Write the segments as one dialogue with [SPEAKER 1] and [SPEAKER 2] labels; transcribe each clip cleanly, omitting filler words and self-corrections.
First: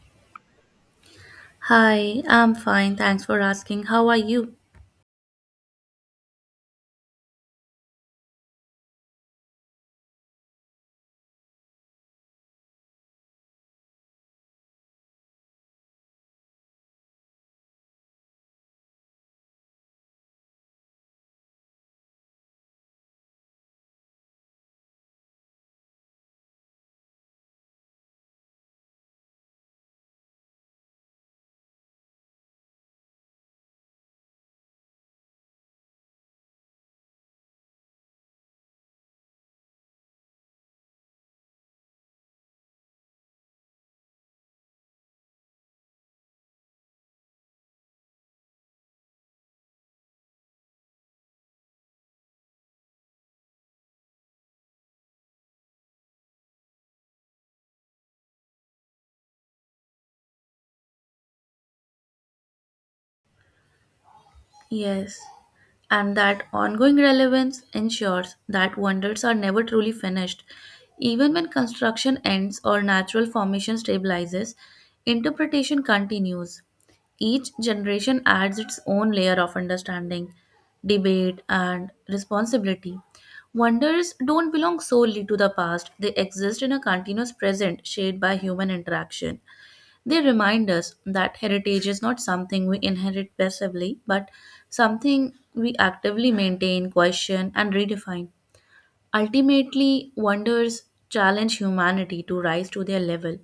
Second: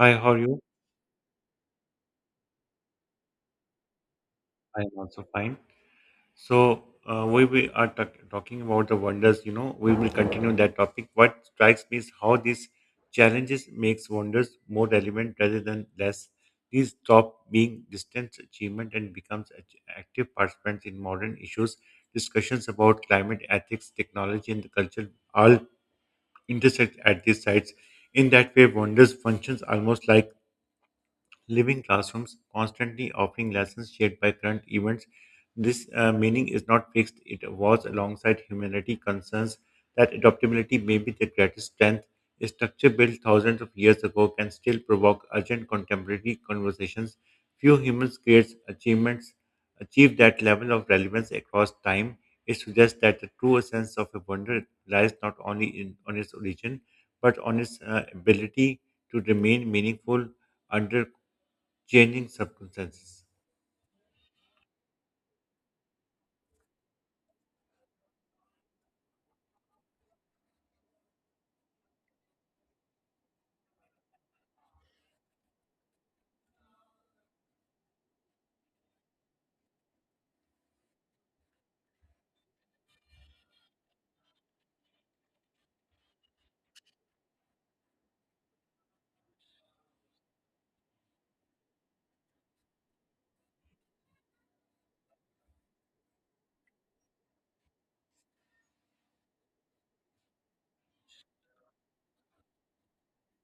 [SPEAKER 1] Hi, how are you?
[SPEAKER 2] Hi, I'm fine. Thanks for asking. How are you?
[SPEAKER 1] I am also fine. So we are talking about the wonders, we will continue that topic. What strikes me is how these challenges makes wonders more relevant rather than less. These stop being distant achievement and becomes active participants in modern issues. Discussions about climate, ethics, technology, and the culture all intersect at these sites. In that way, wonders functions almost like living classrooms, constantly offering lessons shaped by current events. This meaning is not fixed, it evolves alongside humanity concerns that adaptability may be their greatest strength. A structure built thousands of years ago can still provoke urgent contemporary conversations. Few humans creates achievements achieve that level of relevance across time. It suggests that the true essence of a wonder lies not only in on its origin, but on its ability to remain meaningful under changing circumstances.
[SPEAKER 2] Yes. And that ongoing relevance ensures that wonders are never truly finished. Even when construction ends or natural formation stabilizes, interpretation continues. Each generation adds its own layer of understanding, debate, and responsibility. Wonders don't belong solely to the past, they exist in a continuous present shaped by human interaction. They remind us that heritage is not something we inherit passively, but something we actively maintain, question, and redefine. Ultimately, wonders challenge humanity to rise to their level,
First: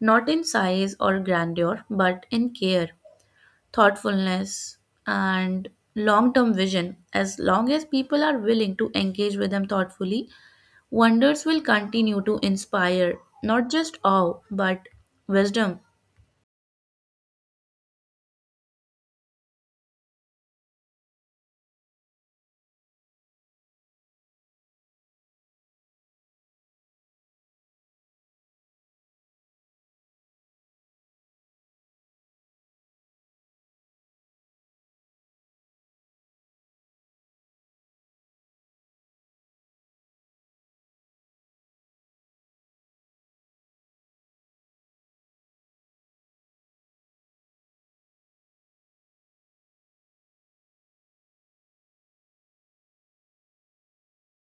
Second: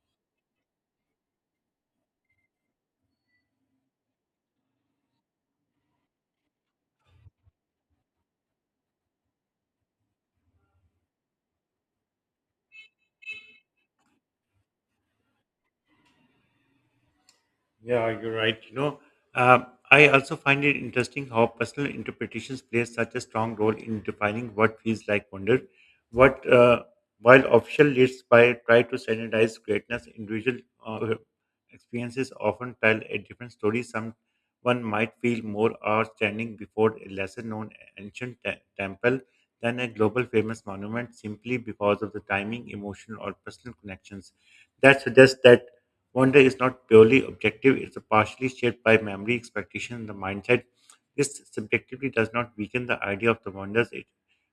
[SPEAKER 2] not in size or grandeur, but in care, thoughtfulness, and long term vision. As long as people are willing to engage with them thoughtfully, wonders will continue to inspire not just awe, but wisdom.
[SPEAKER 1] Yeah, you're right. I also find it interesting how personal interpretations play such a strong role in defining what feels like wonder. What While official lists by try to standardize greatness, individual uh, experiences often tell a different story. Some one might feel more awe standing before a lesser known ancient temple than a global famous monument simply because of the timing, emotion, or personal connections that suggests that wonder is not purely objective, it's partially shaped by memory, expectation, and the mindset. This subjectivity does not weaken the idea of the wonders, it,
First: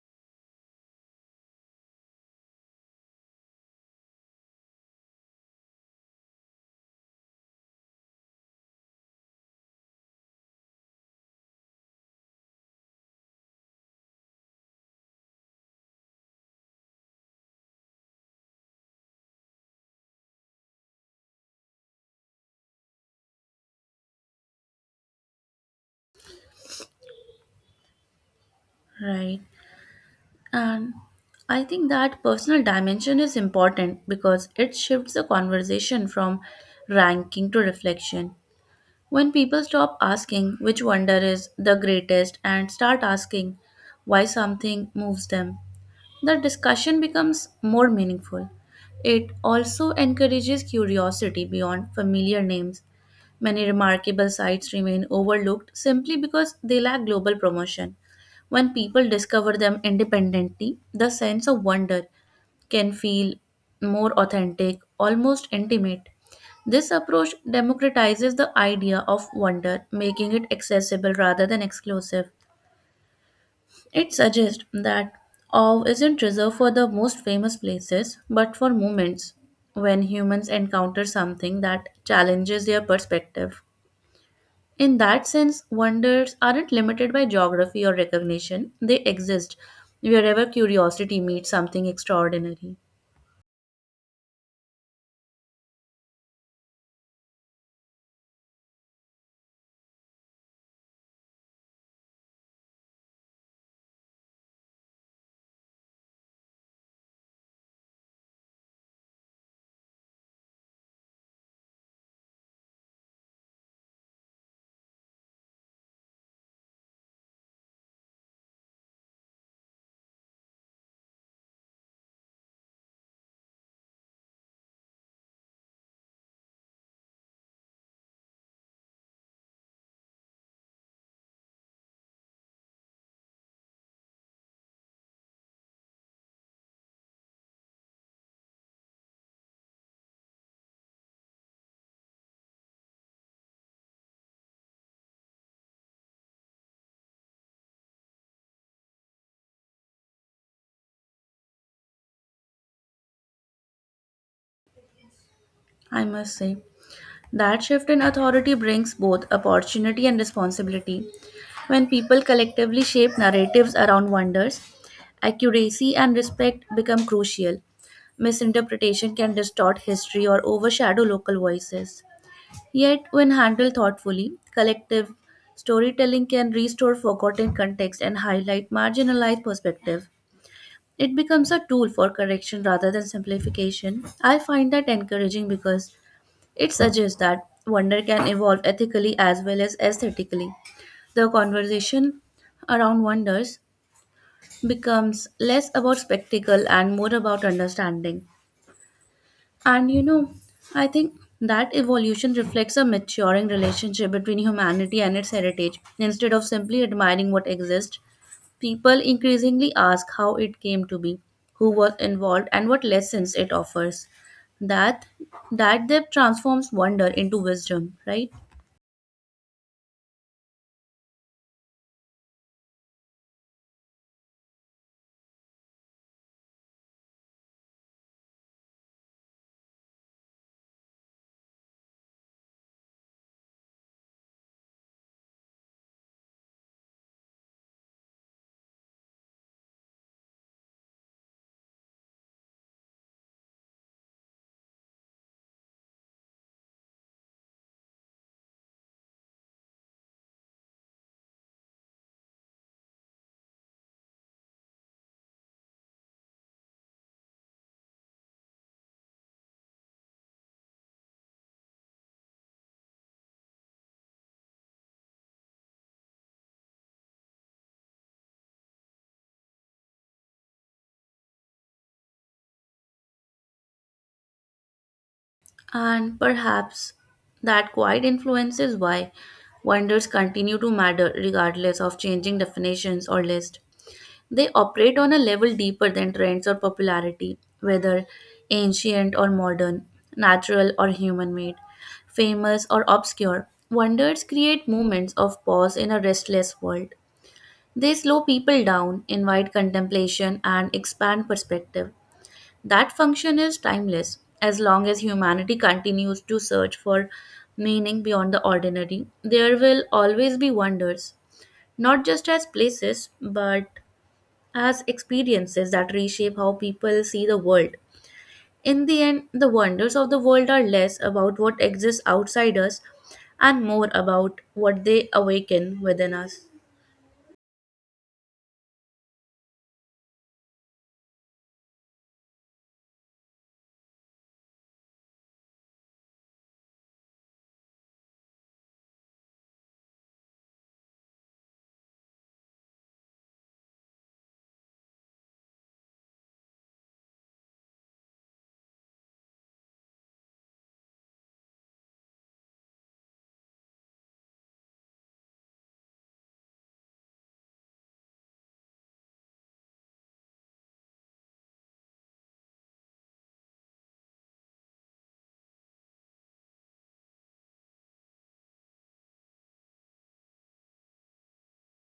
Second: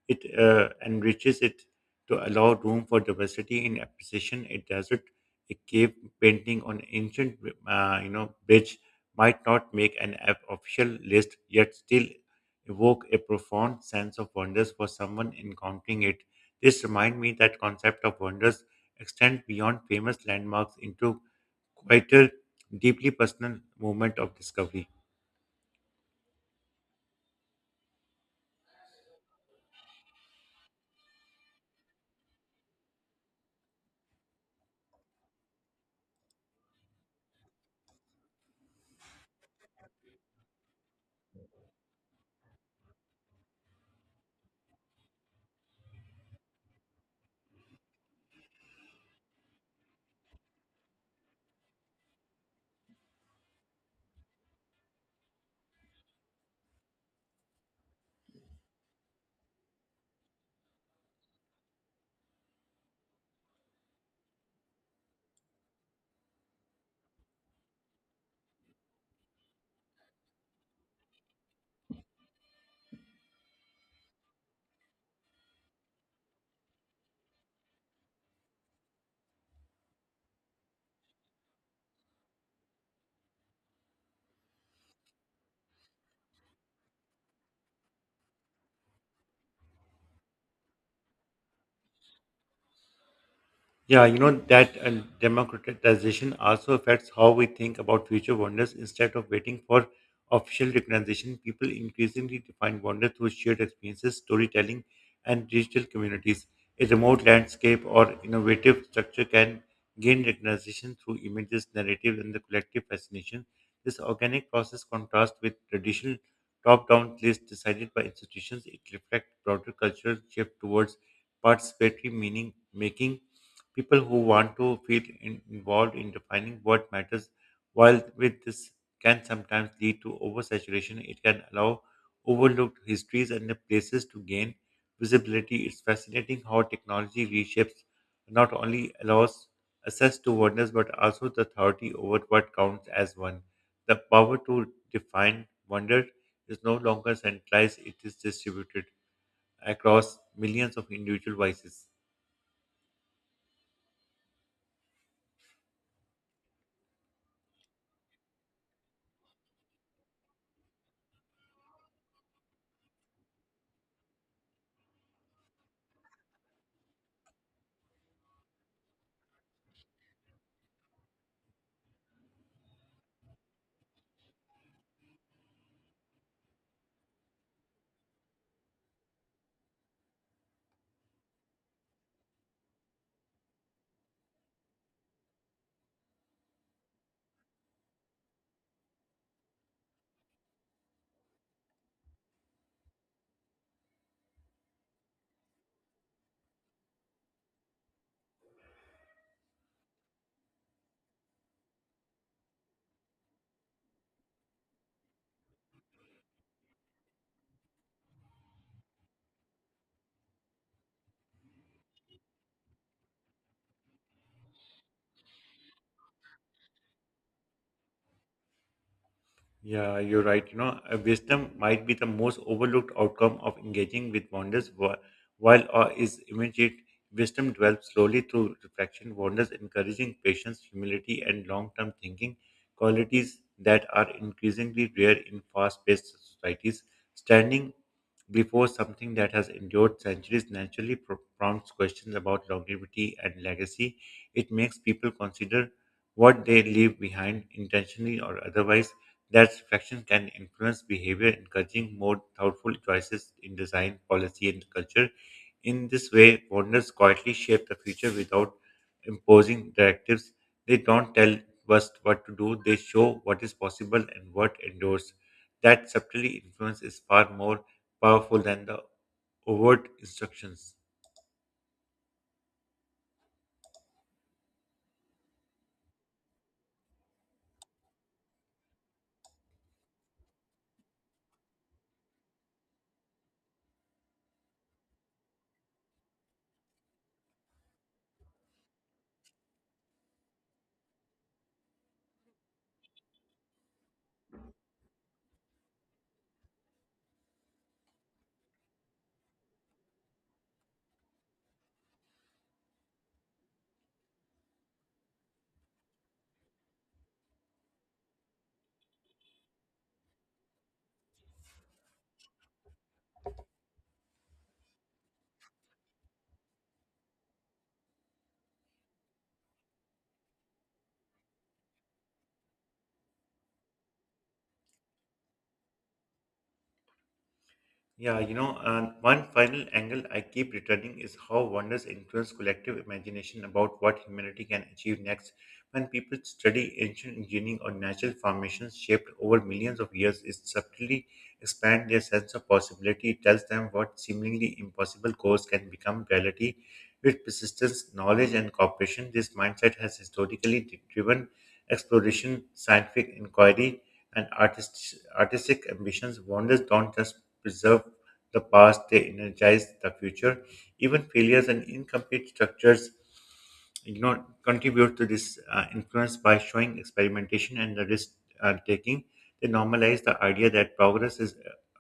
[SPEAKER 1] it uh, enriches it to allow room for diversity in appreciation. A desert, a cave painting on ancient bridge might not make an official list, yet still evoke a profound sense of wonders for someone encountering it. This reminds me that concept of wonders extend beyond famous landmarks into quieter, deeply personal moment of discovery.
[SPEAKER 2] Right. And I think that personal dimension is important because it shifts the conversation from ranking to reflection. When people stop asking which wonder is the greatest and start asking why something moves them, the discussion becomes more meaningful. It also encourages curiosity beyond familiar names. Many remarkable sites remain overlooked simply because they lack global promotion. When people discover them independently, the sense of wonder can feel more authentic, almost intimate. This approach democratizes the idea of wonder, making it accessible rather than exclusive. It suggests that awe isn't reserved for the most famous places, but for moments when humans encounter something that challenges their perspective. In that sense, wonders aren't limited by geography or recognition, they exist wherever curiosity meets something extraordinary.
[SPEAKER 1] Yeah, you know that democratization also affects how we think about future wonders. Instead of waiting for official recognition, people increasingly define wonder through shared experiences, storytelling, and digital communities. A remote landscape or innovative structure can gain recognition through images, narrative, and the collective fascination. This organic process contrasts with traditional top-down lists decided by institutions. It reflects broader cultural shift towards participatory meaning making people who want to involved in defining what matters while with this can sometimes lead to oversaturation, it can allow overlooked histories and the places to gain visibility. It's fascinating how technology reshapes not only allows access to wonders but also the authority over what counts as one. The power to define wonder is no longer centralized, it is distributed across millions of individual voices.
[SPEAKER 2] I must say, that shift in authority brings both opportunity and responsibility. When people collectively shape narratives around wonders, accuracy and respect become crucial. Misinterpretation can distort history or overshadow local voices. Yet, when handled thoughtfully, collective storytelling can restore forgotten context and highlight marginalized perspective. It becomes a tool for correction rather than simplification. I find that encouraging because it suggests that wonder can evolve ethically as well as aesthetically. The conversation around wonders becomes less about spectacle and more about understanding. And you know, I think that evolution reflects a maturing relationship between humanity and its heritage. Instead of simply admiring what exists, people increasingly ask how it came to be, who was involved, and what lessons it offers. That that depth transforms wonder into wisdom, right?
[SPEAKER 1] Yeah, you're right. Wisdom might be the most overlooked outcome of engaging with wonders, while awe is immediate. Wisdom develops slowly through reflection, wonders encouraging patience, humility, and long term thinking, qualities that are increasingly rare in fast paced societies. Standing before something that has endured centuries naturally prompts questions about longevity and legacy. It makes people consider what they leave behind, intentionally or otherwise that reflection can influence behavior, encouraging more thoughtful choices in design, policy, and culture. In this way, founders quietly shape the future without imposing directives. They don't tell us what to do, they show what is possible and what endures. That subtly influence is far more powerful than the overt instructions.
[SPEAKER 2] And perhaps that quiet influence is why wonders continue to matter regardless of changing definitions or lists. They operate on a level deeper than trends or popularity, whether ancient or modern, natural or human made, famous or obscure. Wonders create moments of pause in a restless world. They slow people down, invite contemplation, and expand perspective. That function is timeless. As long as humanity continues to search for meaning beyond the ordinary, there will always be wonders, not just as places, but as experiences that reshape how people see the world. In the end, the wonders of the world are less about what exists outside us and more about what they awaken within us.
[SPEAKER 1] Yeah, one final angle I keep returning is how wonders influence collective imagination about what humanity can achieve next. When people study ancient engineering or natural formations shaped over millions of years, it subtly expands their sense of possibility. It tells them what seemingly impossible goals can become reality with persistence, knowledge, and cooperation. This mindset has historically driven exploration, scientific inquiry, and artistic ambitions, wonders don't just preserve the past, they energize the future. Even failures and incomplete structures contribute to this influence by showing experimentation and the risk taking. They normalize the idea that progress is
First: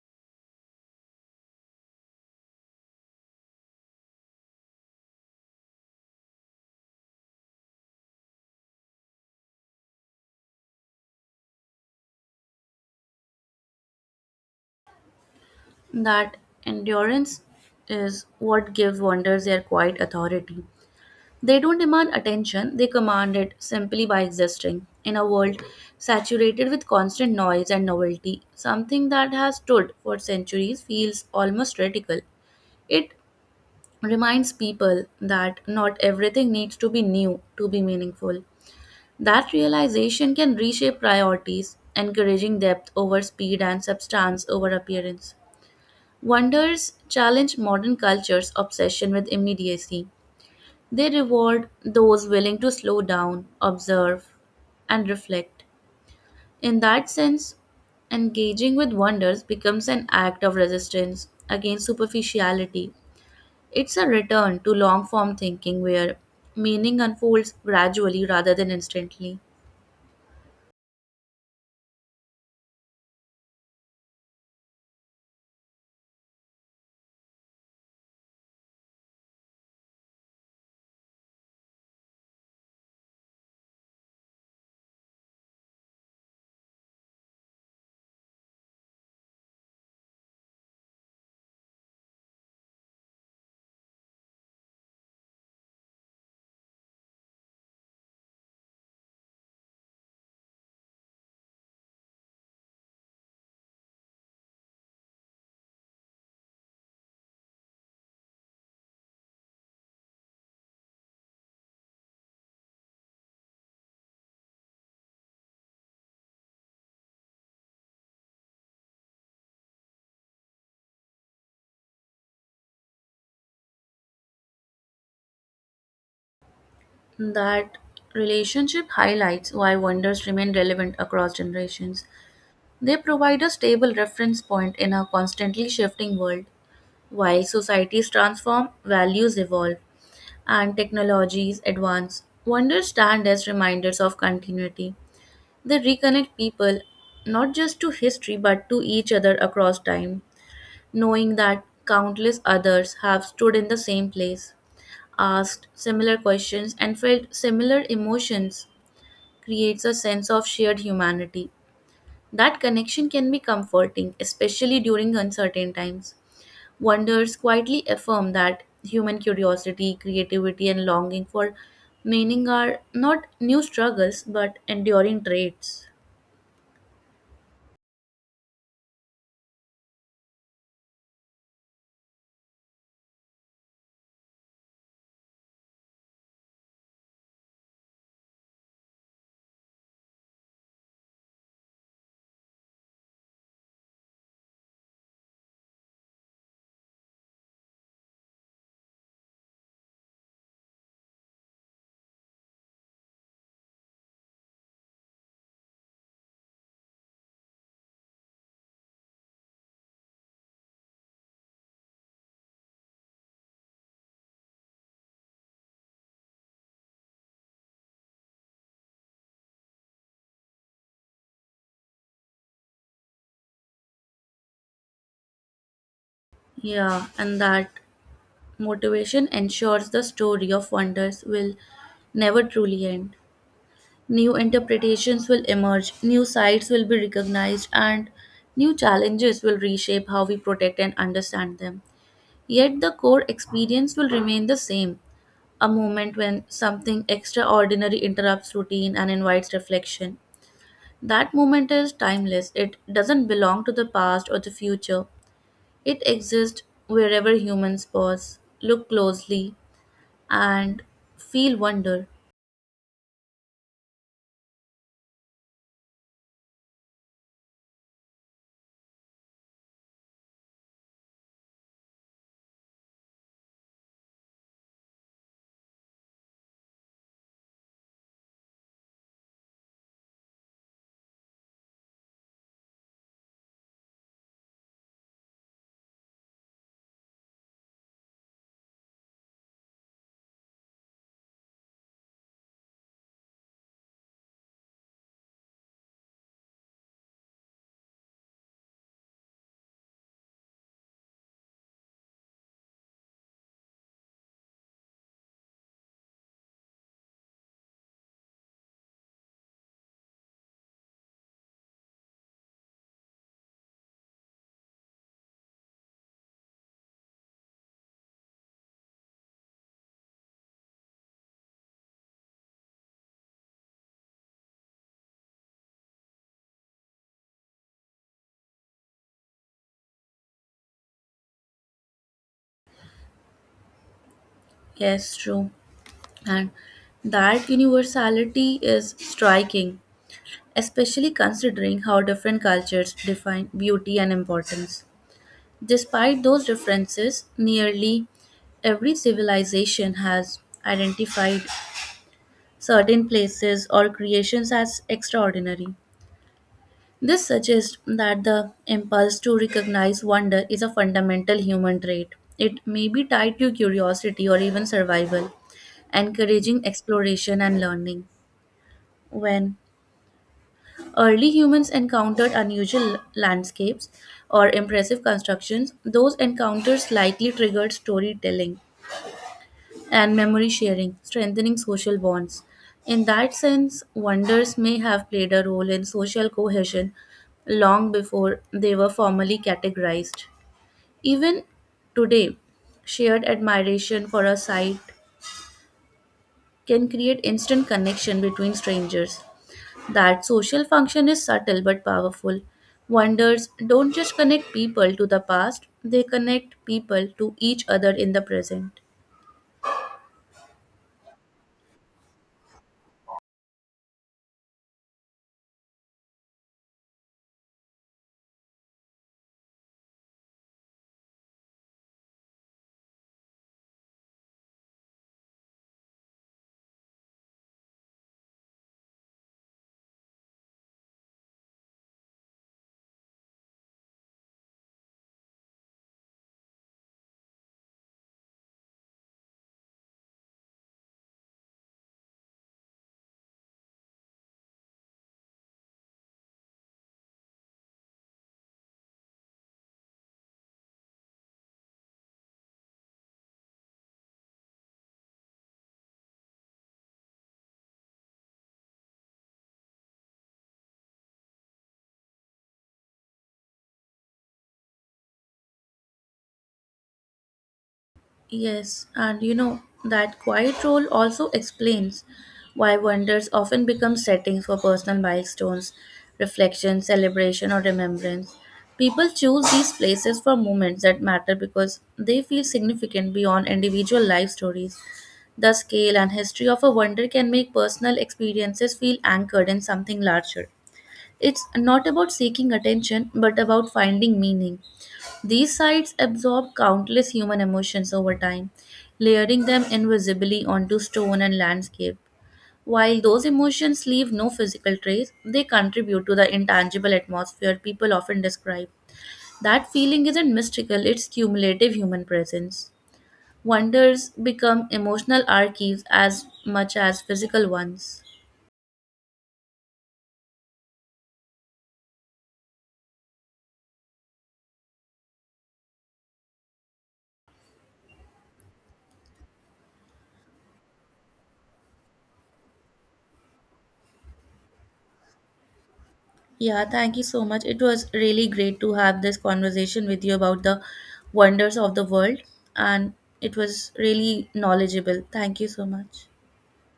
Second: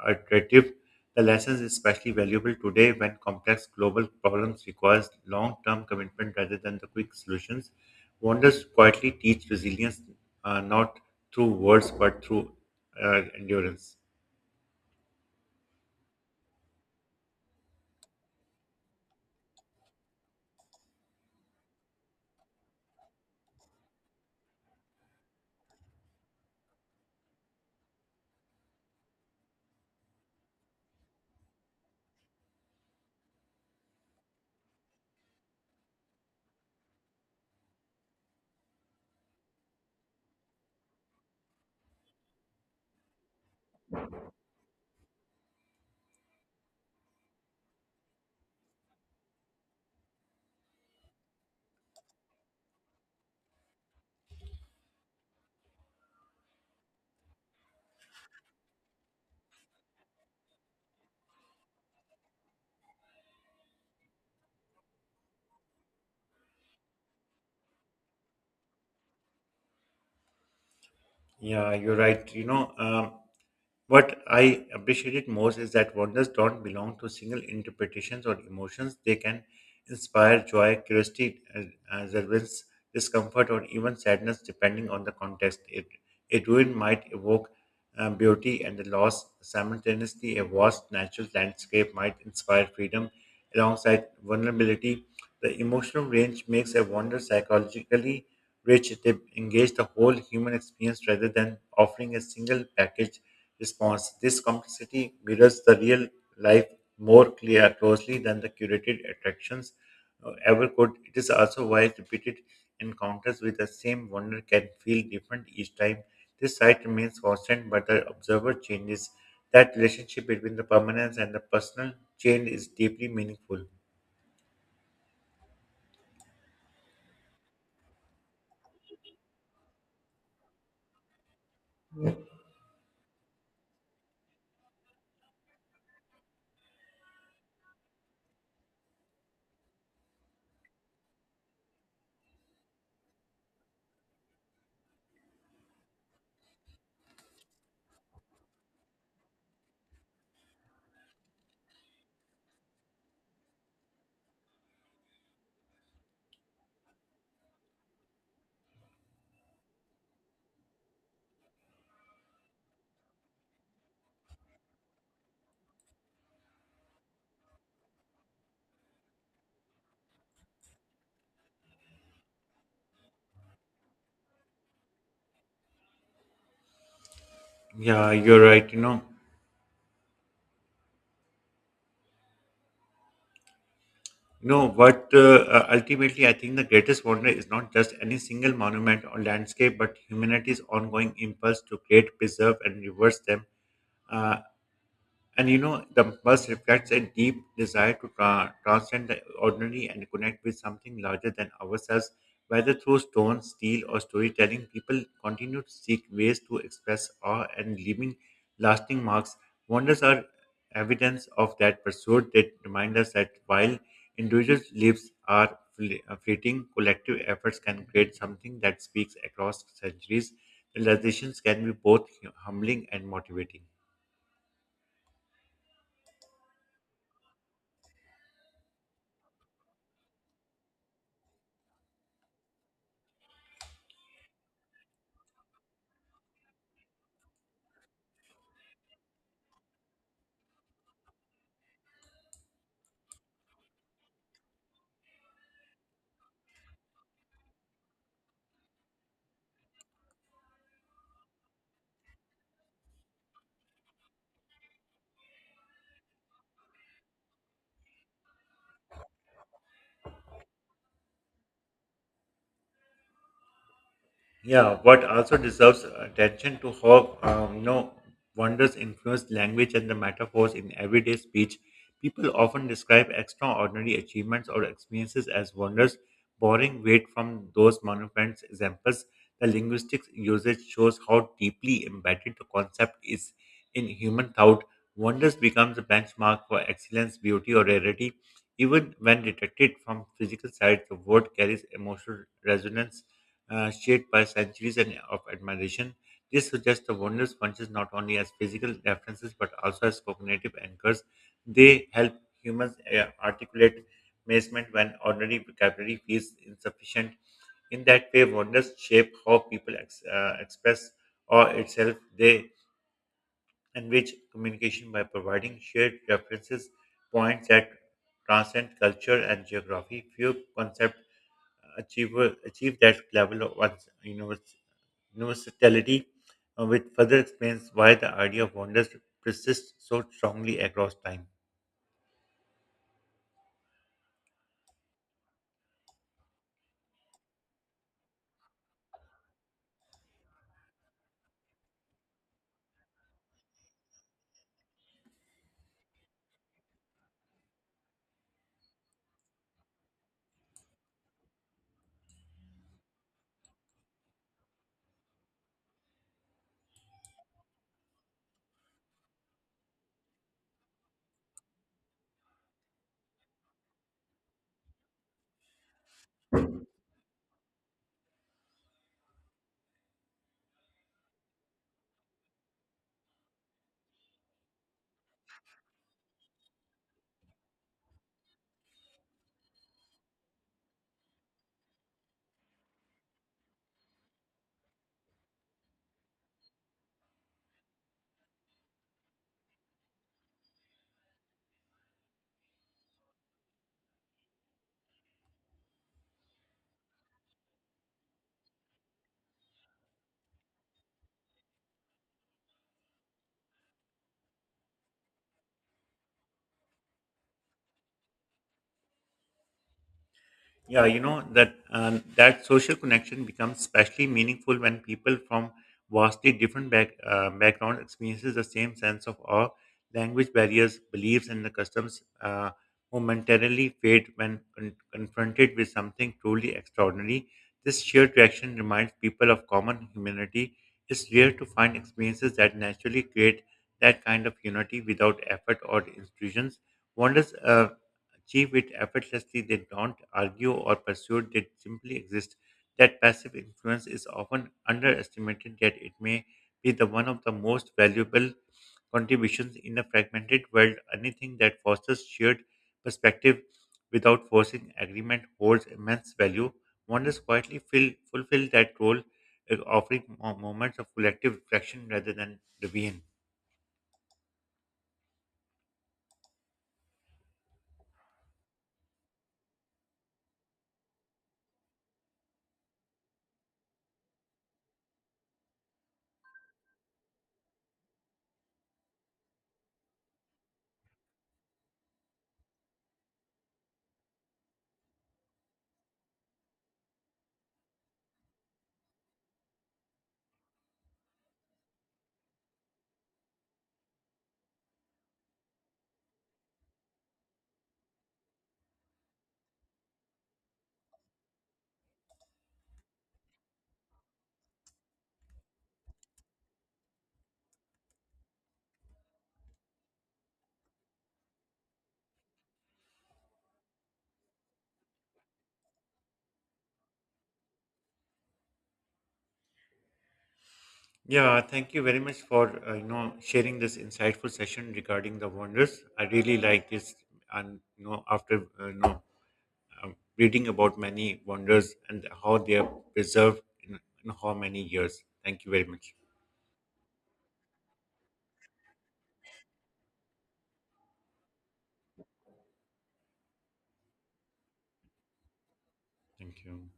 [SPEAKER 1] iterative. The lesson is especially valuable today when complex global problems require long term commitment rather than the quick solutions. Wonders quietly teach resilience, not through words but through endurance.
[SPEAKER 2] That endurance is what gives wonders their quiet authority. They don't demand attention, they command it simply by existing. In a world saturated with constant noise and novelty, something that has stood for centuries feels almost radical. It reminds people that not everything needs to be new to be meaningful. That realization can reshape priorities, encouraging depth over speed and substance over appearance. Wonders challenge modern culture's obsession with immediacy. They reward those willing to slow down, observe, and reflect. In that sense, engaging with wonders becomes an act of resistance against superficiality. It's a return to long form thinking where meaning unfolds gradually rather than instantly.
[SPEAKER 1] Yeah, you're right. What I appreciated most is that wonders don't belong to single interpretations or emotions. They can inspire joy, curiosity, and resilience, discomfort, or even sadness, depending on the context. It, a ruin might evoke beauty and the loss. Simultaneously, a vast natural landscape might inspire freedom alongside vulnerability. The emotional range makes a wonder psychologically rich. They engage the whole human experience rather than offering a single package response. This complexity mirrors the real life more clear closely than the curated attractions ever could. It is also why repeated encounters with the same wonder can feel different each time. This site remains constant, but the observer changes. That relationship between the permanence and the personal change is deeply meaningful.
[SPEAKER 2] That relationship highlights why wonders remain relevant across generations. They provide a stable reference point in a constantly shifting world. While societies transform, values evolve, and technologies advance, wonders stand as reminders of continuity. They reconnect people not just to history but to each other across time. Knowing that countless others have stood in the same place, asked similar questions, and felt similar emotions creates a sense of shared humanity. That connection can be comforting, especially during uncertain times. Wonders quietly affirm that human curiosity, creativity, and longing for meaning are not new struggles but enduring traits.
[SPEAKER 1] Yeah, you're right. You know, no, but ultimately, I think the greatest wonder is not just any single monument or landscape, but humanity's ongoing impulse to create, preserve, and reverse them. Uh, the bus reflects a deep desire to transcend the ordinary and connect with something larger than ourselves. Whether through stone, steel, or storytelling, people continue to seek ways to express awe and leaving lasting marks. Wonders are evidence of that pursuit. They remind us that while individual lives are fleeting, collective efforts can create something that speaks across centuries. Realizations can be both humbling and motivating.
[SPEAKER 2] Yeah, and that motivation ensures the story of wonders will never truly end. New interpretations will emerge, new sites will be recognized, and new challenges will reshape how we protect and understand them. Yet the core experience will remain the same, a moment when something extraordinary interrupts routine and invites reflection. That moment is timeless, it doesn't belong to the past or the future. It exists wherever humans pause, look closely, and feel wonder.
[SPEAKER 1] Yeah, what also deserves attention to how wonders influence language and the metaphors in everyday speech. People often describe extraordinary achievements or experiences as wonders, borrowing weight from those monophonic examples. The linguistic usage shows how deeply embedded the concept is in human thought. Wonders becomes a benchmark for excellence, beauty, or rarity. Even when detected from physical side, the word carries emotional resonance, shaped by centuries and of admiration. This suggests the wondrous punches not only as physical references but also as cognitive anchors. They help humans articulate amazement when ordinary vocabulary feels insufficient. In that way, wonders shape how people express or itself. They enrich communication by providing shared references, points that transcend culture and geography. Few concepts achieve achieve that level of once versatility, which further explains why the idea of wonders persists so strongly across time.
[SPEAKER 2] Yes, true. And that universality is striking, especially considering how different cultures define beauty and importance. Despite those differences, nearly every civilization has identified certain places or creations as extraordinary. This suggests that the impulse to recognize wonder is a fundamental human trait. It may be tied to curiosity or even survival, encouraging exploration and learning. When early humans encountered unusual landscapes or impressive constructions, those encounters likely triggered storytelling and memory sharing, strengthening social bonds. In that sense, wonders may have played a role in social cohesion long before they were formally categorized. Even today, shared admiration for a site can create instant connection between strangers. That social function is subtle but powerful. Wonders don't just connect people to the past, they connect people to each other in the present.
[SPEAKER 1] Yeah, you know that social connection becomes especially meaningful when people from vastly different background experiences the same sense of awe. Language barriers, beliefs, and the customs momentarily fade when confronted with something truly extraordinary. This shared reaction reminds people of common humanity. It's rare to find experiences that naturally create that kind of unity without effort or institutions. Wonders achieve it effortlessly. They don't argue or pursue, they simply exist. That passive influence is often underestimated, yet it may be the one of the most valuable contributions in a fragmented world. Anything that fosters shared perspective without forcing agreement holds immense value. Wonders quietly fulfill that role, offering moments of collective reflection rather than rebellion.
[SPEAKER 2] Yes, and you know, that quiet role also explains why wonders often become settings for personal milestones, reflection, celebration, or remembrance. People choose these places for moments that matter because they feel significant beyond individual life stories. The scale and history of a wonder can make personal experiences feel anchored in something larger. It's not about seeking attention, but about finding meaning. These sites absorb countless human emotions over time, layering them invisibly onto stone and landscape. While those emotions leave no physical trace, they contribute to the intangible atmosphere people often describe. That feeling isn't mystical, it's cumulative human presence. Wonders become emotional archives as much as physical ones.
[SPEAKER 1] Yeah, thank you very much for sharing this insightful session regarding the wonders. I really like this, and you know after reading about many wonders and how they are preserved in how many years. Thank you very much.
[SPEAKER 2] Yeah, thank you so much. It was really great to have this conversation with you about the wonders of the world, and it was really knowledgeable. Thank you so much.
[SPEAKER 1] Thank you.